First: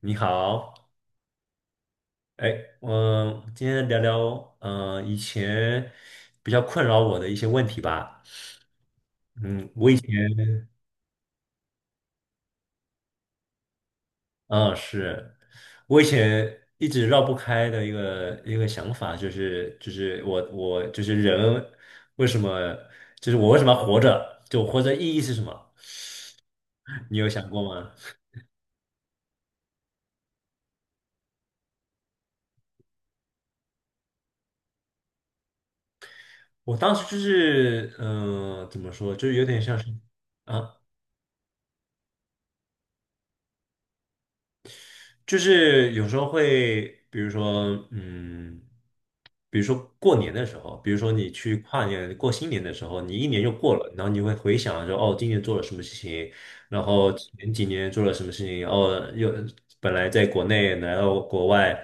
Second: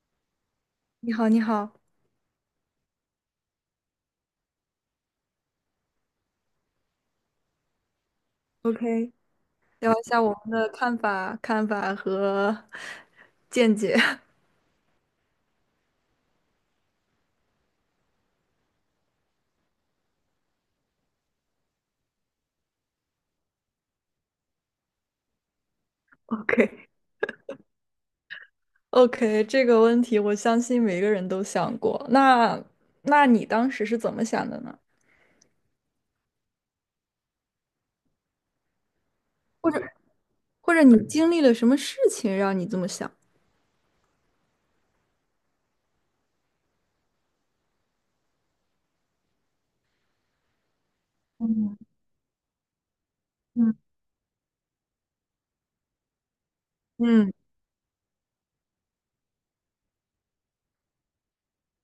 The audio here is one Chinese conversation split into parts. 你好。你好，你好哎，我今天聊聊，以前比较困扰我的一些问题吧。，OK，聊一下我们的看法和 见解。嗯，是我以前一直绕不开的一个想法，就是我就是人为什么，就是我为什么要活着？就我活着意义是什么？OK，你有想过吗？OK，这个问题我相信每个人都想过。那，那你当时是怎么想的呢？我当时就是，怎么说，就是有点或像者，是。或啊。者你经历了什么事情让你这么想？就是有时候会，比如说，比如说过年的时候，比如说你去嗯跨年、过新年的时候，你一年就过嗯了，然后你会回想说，哦，今年做了什么事情，然后嗯前几年做了什么事情，然后又本来在国内来到国外，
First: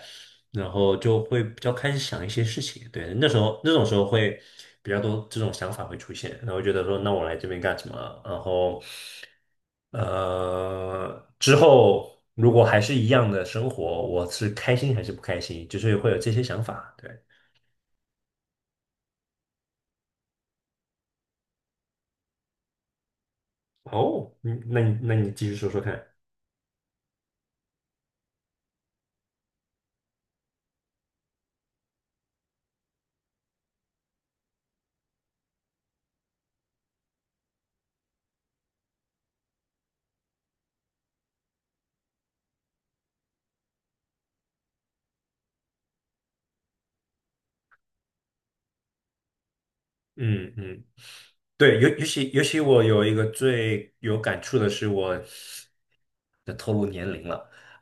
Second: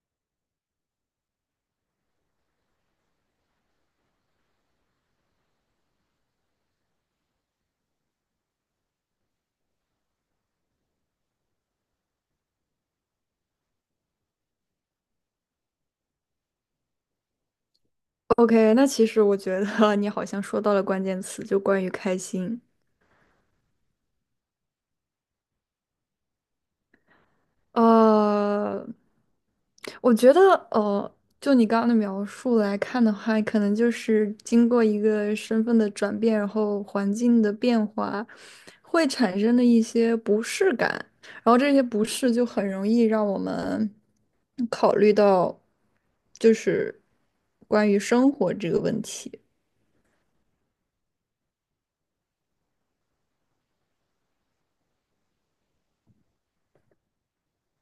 然后就会比较开始想一些事情。对。那时候那种时候会比较多这种想法会出现，然后觉得说，那我来这边干什么？然后，之后如果还是一样的生活，我是开心还是不开心？就是会有这些想法。对。，OK，那其实我觉得 你好像说到了关键词，就关于开心。哦，嗯，那你那你继续说说看。呃，我觉得，呃，就你刚刚的描述来看的话，可能就是经过一个身份的转变，然后环境的变化，会产生的一些不适感，然后这些不适就很容易让我们考虑到，就是关于生活这个问题。嗯嗯，对，尤其我有一个最有感触的是我，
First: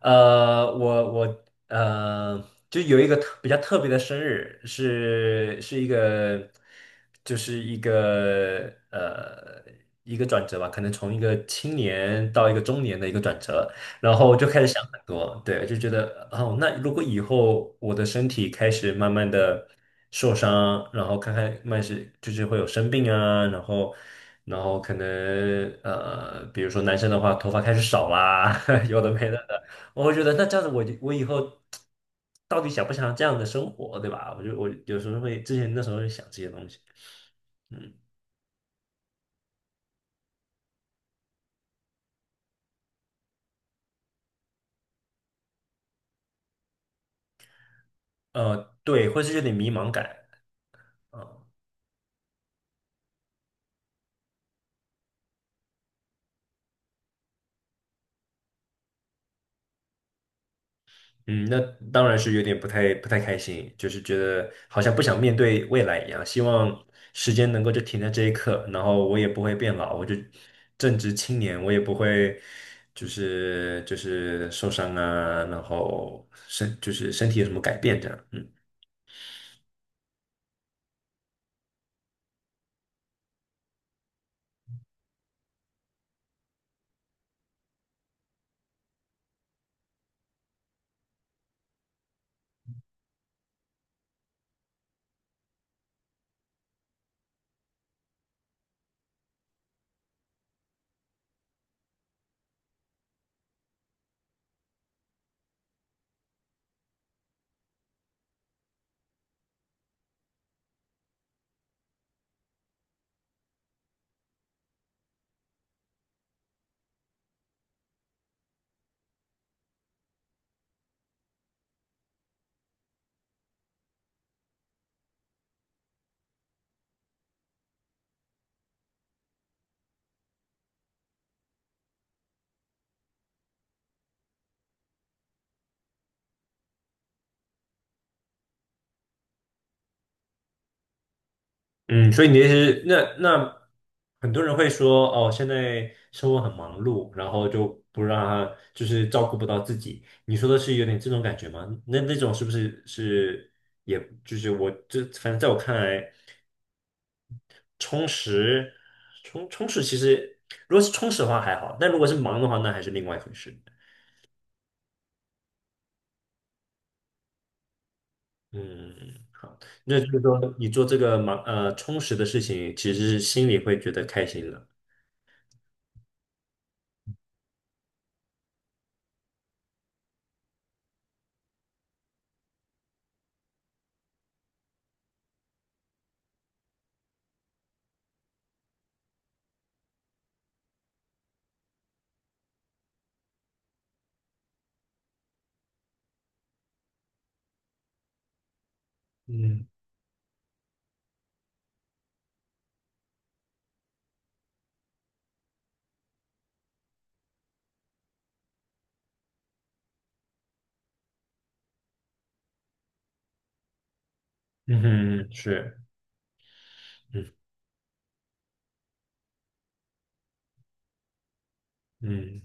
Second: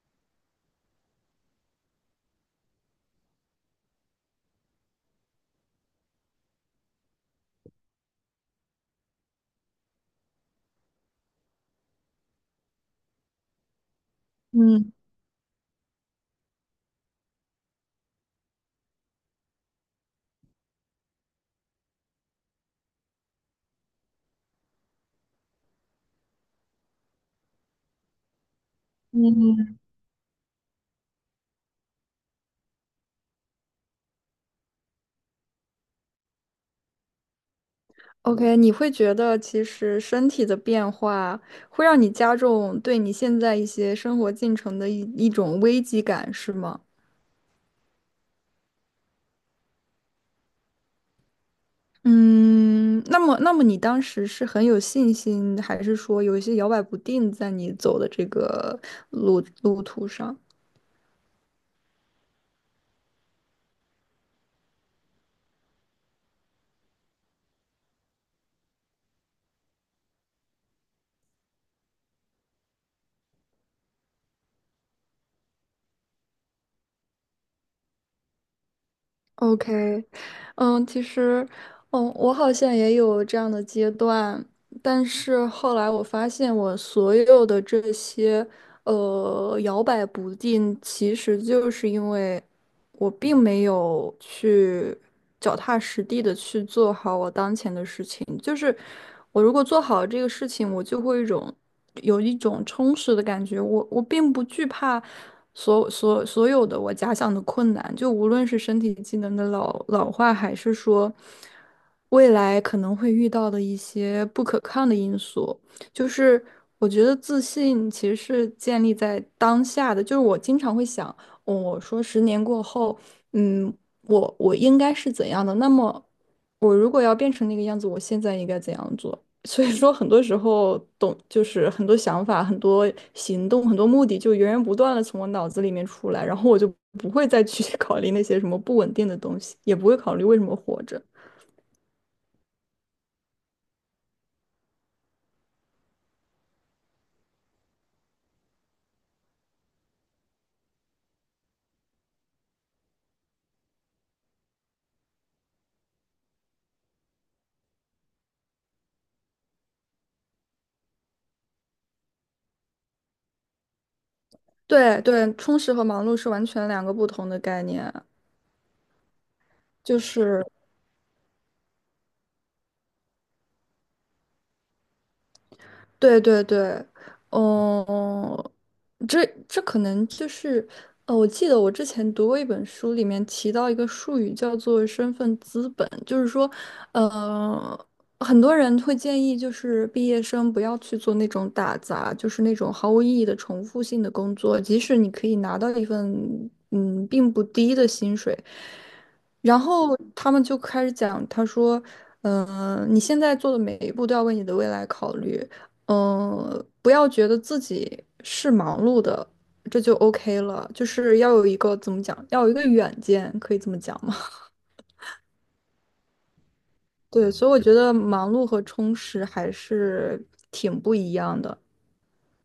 呃，就有一个比较特别的生日，是一个，就是一个一个转折吧，可能从一个青年到一个中年的一个转折，然后就开始想很嗯。多。对，就觉得哦，那如果以后我的身体开始慢慢的受伤，然后看看慢是就是会有生病啊，然后。然后可能，比如说男生的话，头发开始少啦，有的没的的。我会觉得那这样子我以后到底想不想这样的生活，对吧？我有时候会，之前那时候会想这些东西，嗯。 OK，你会觉得其实身体的变化会让你加重对你现在一些生活进程的一种危机感，是吗？对，会是有点迷茫感啊。嗯，那么，那么你当时是很有信心，还是说有一些摇摆不定在你走的这个路途上？嗯，那当然是有点不太开心，就是觉得好像不想面对未来一样，希望时间能够就停在这一刻，然后我也不会变老，我就正值青年，我也不会受伤啊，然后就是身体有什么改变这样，嗯。OK，嗯，其实，嗯，我好像也有这样的阶段，但是后来我发现，我所有的这些，摇摆不定，其实就是因为。我并没有去脚踏实地的去做好我当前的事情，就是我如果做好这个事情，我就会一种有一种充实的感觉。我并不惧怕所有的我假想的困难，就无论是身体机能的老化，还是说未来可能会遇到的一些不可抗的因素。就是我觉得自信其实是建立在当下的，就是我经常会想。我说十年过后，嗯，我应该是怎样的？那么，我如果要变成那个样子，我现在应该怎样做？所以说，很多时候懂，就是很多想法、很多行动、很多目的，就源源不断的从我脑子里面出来，然后我就不会再去 考虑那些什么不稳定的东西，也不会考虑为什么活着。嗯，所以你的意思是，很多人会说，哦，现在生活很忙碌，然后就不让他就是照顾不到自己。你说的是有点这种感觉吗？那那种是不是是，也就是我这，反正在我看来，充实充实其实如果是充实的话还好，但如果是忙的话，那还是另外一回事。对对，充实和忙碌是完全两个不同的概念啊嗯，好，就那就是是。说你做这个充实的事情，其实是心里会觉得开心的。对对对，嗯，这可能就是，我记得我之前读过一本书，里面提到一个术语叫做身份资本，就是说，呃，很多人会建议就是毕业生不要去做那种打杂，就是那种毫无意义的重复性的工作，即使你可以拿到一份嗯并不低的薪水。然嗯后他们就开始讲，他说：你现在做的每一步都要为你的未来考虑，嗯、不要觉得自己是忙碌的，这就 OK 了。就是要有一个怎么讲，要有一个远见，可以这么讲吗？嗯哼，是，对，所以我觉得忙碌和充实还是挺不一样的。嗯。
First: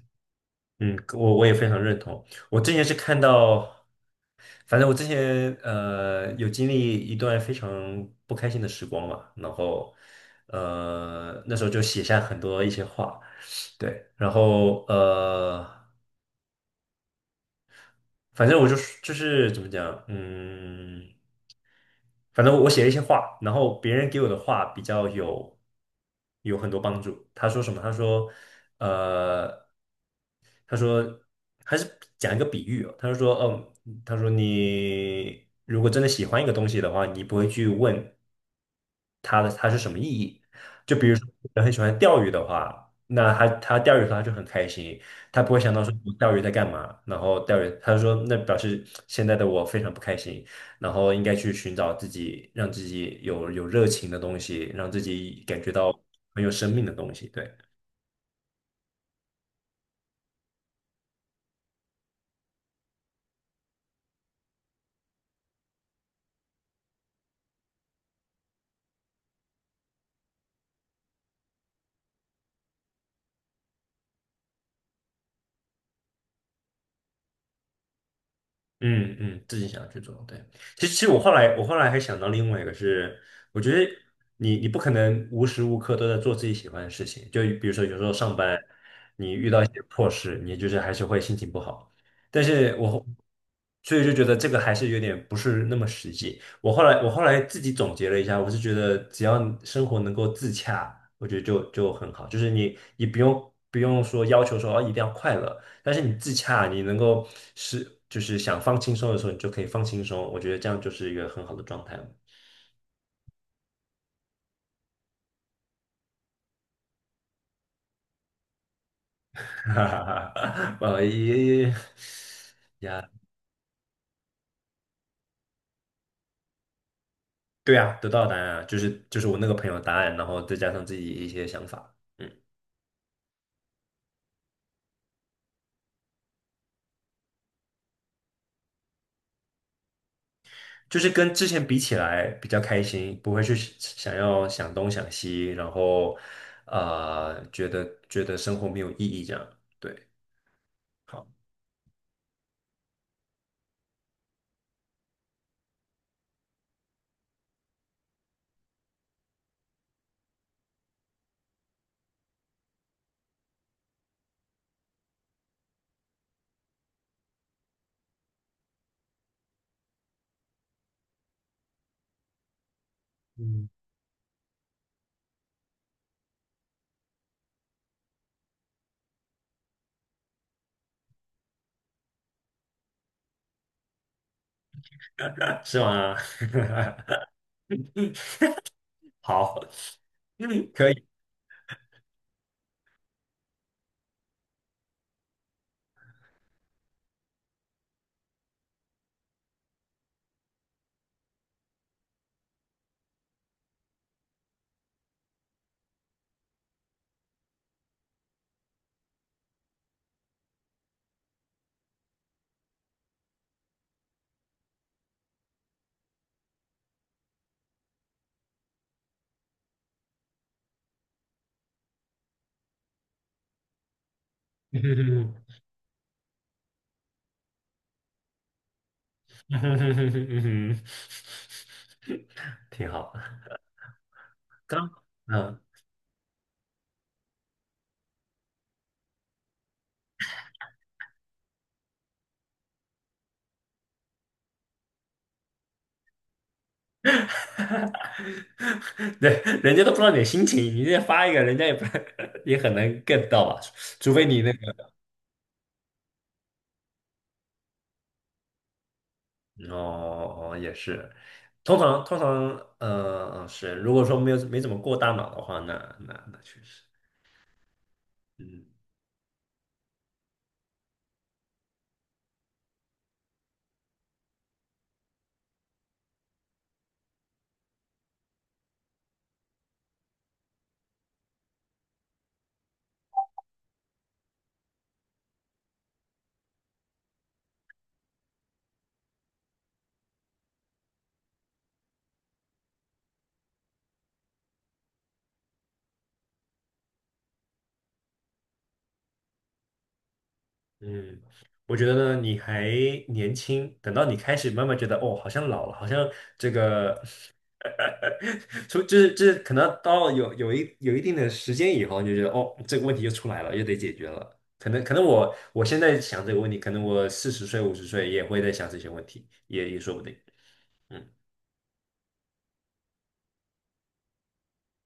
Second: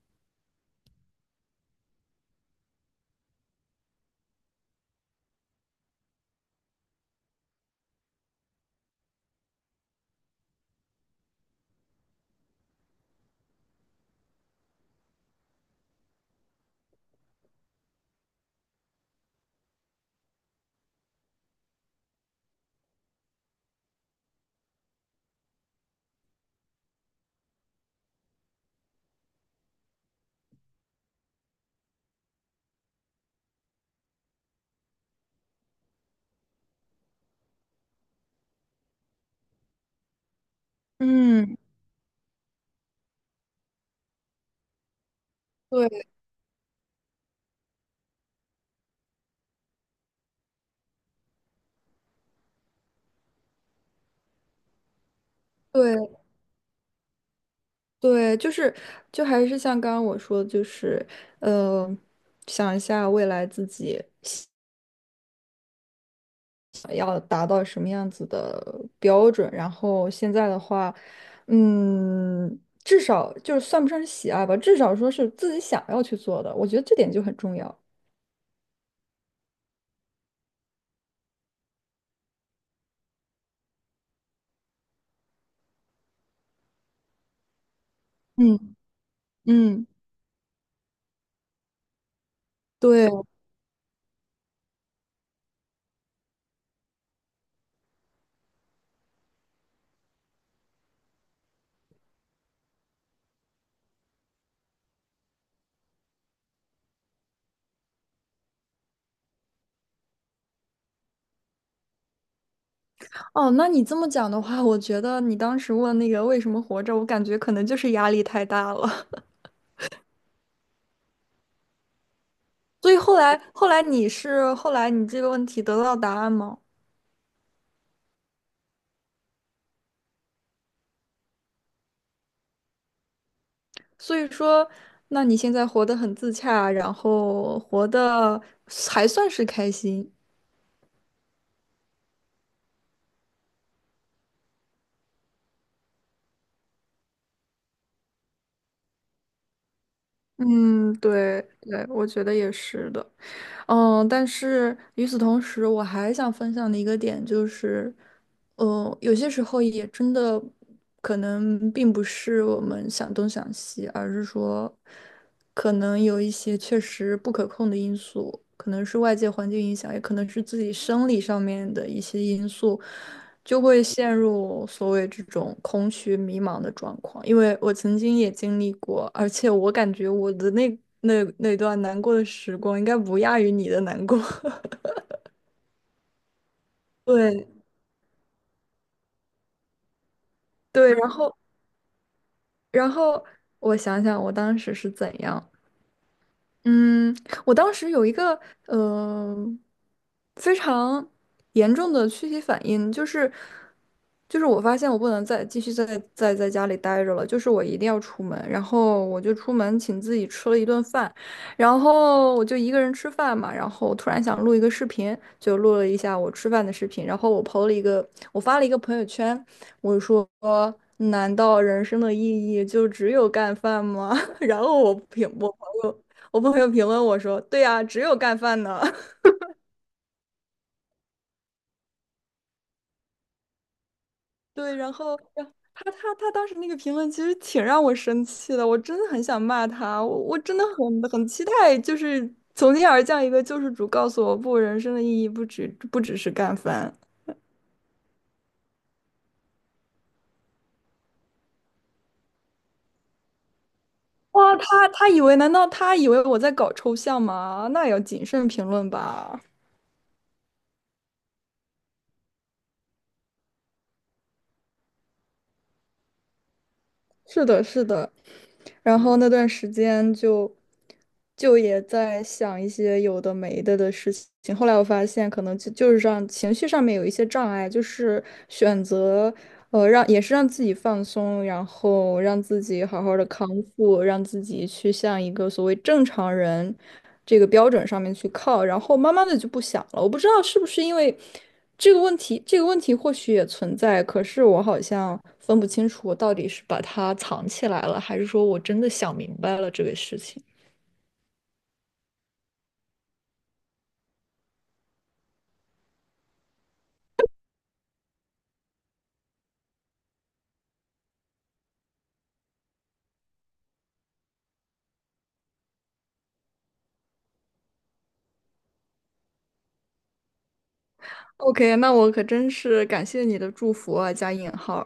嗯，我也非常认同。我之前是看到，反正我之前有经历一段非常不开心的时光嘛，然后，那时候就写下很多一些话，对。然后，反正我怎么讲，嗯。反正我写了一些话，然后别人给我的话比较有很多帮助。他说什么？他说，呃，他说还是讲一个比喻哦。他就说，嗯，他说你如果真的喜欢一个东西的话，你不会去问它是什么意义。就比如说，嗯，人很喜欢钓鱼的话，那他钓鱼的时候他就很开心，他不会想到说对我钓鱼在干嘛，然后钓鱼，他就说那表示现在的我非常不开心。然后应该去寻找自己，让自己有热情的东西，让自己感觉到对很有生命的东西。对。对，就还是像刚刚我说的，就是呃，想一下未来自己。”标准。然后现在的话，嗯，至少就是算不上是喜爱吧，至少说是自己想要去做的，我觉得这点就很重要。嗯嗯，自己想要去做，对。其实我后来，我后来还想到另外一个是，我觉得你不可能无时无刻都在做自己喜欢的事情，就比如说有时候上班，嗯你遇到一些嗯，破事，你就是还是会心情不好。但是我后，对所以就觉得这个还是有点不是那么实际。我后来自己总结了一下，我是觉得只要生活能够自洽，我觉得就很好，就是你不用说要求说哦一定要快乐。但是你自洽，你能够是就是想放轻松的时候，你就可以放轻松。我觉得这样就是一个很好的状态了。哦，那你这么讲的话，我觉得你当时问那个为什么活着，我感觉可能就是压力太大了。哈哈哈。呃，也所以后来，后来你是后来你这个问题得到答案吗？对啊，得到的答案啊，就是我那个朋友的答案，然后再加上自己一些想法。嗯，所以说，那你现在活得很自洽，然后活得还算是开心。就是跟之前比起来比较开心，不会去想要想东想西，然后，觉得生活没有意义这样，对。嗯，好。对对，我觉得也是的。嗯，但是与此同时，我还想分享的一个点就是，有些时候也真的可能并不是我们想东想西，而是说，可能有一些确实不可控的因素，可能是外界环境影响，也可能是自己生理上面的一些因素，就嗯。会陷入所谓这种空虚迷茫的状况，因为我曾经也经历过，而且我感觉我的那段难过的时光应该不亚于你的难过。是吗？对 好，嗯，可对，以。然后我想想我当时是怎样，嗯，我当时有一个呃非常严重的躯体反应，就是我发现我不能再继续在家里待着了，就是我一定要出门，然后我就出门请自己吃了一顿饭，然后我就一个人吃饭嘛，然后突然想录一个视频，就录了一下我吃饭的视频，然后我 PO 了一个，我发了一个朋友圈，我说。难道人生的意义就只有干饭吗？然后友我朋友评论我说：“对呀、啊只有干饭呢。嗯哼哼哼哼嗯哼，挺好。对，刚，然后嗯。他当时那个评论其实挺让我生气的，我真的很想骂他，我真的很期待，就是从天而降一个救世主，告诉我不，人生的意义不只是干饭。对，人家都不知道你的心情，你这发一个，人家也不 也很难 get 到吧？除非你那哇，他个，他以为难道他以为我在搞抽象吗？那也要谨慎评论吧。哦，哦哦，也是。通常，呃是，如果说没有没怎么过大脑的话，那确实。是的，是的。嗯然后那段时间就也在想一些有的没的的事情。后来我发现，可能就是让情绪上面有一些障碍，就是选择让也是让自己放松，然后让自己好好的康复，让自己去向一个所谓正常人这个标准上面去靠，然后慢慢的就不想了。我不知道是不是因为这个问题，这个问题或许也存在，可是我好像分不清楚我到底是把它藏起来了，还是说我真的想明白了这个事情。嗯，我觉得呢，你还年轻，等到你开始慢慢觉得，哦，好像老了，好像这个 哈，就是可能到有一定的时间以后，你就觉得哦，这个问题就出来了，又得解决了。可能我现在想这个问题，可能我40岁50岁也会在想这些问题，也也说不定。嗯。OK，那我可真是感谢你的祝福啊，加引号。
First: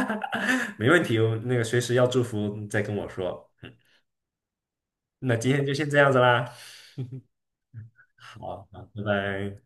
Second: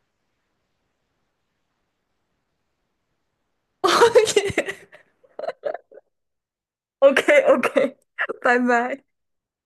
没问题，我那个随时要祝福再跟我说。那今天就先这样子啦，OK，拜好，好拜拜。拜。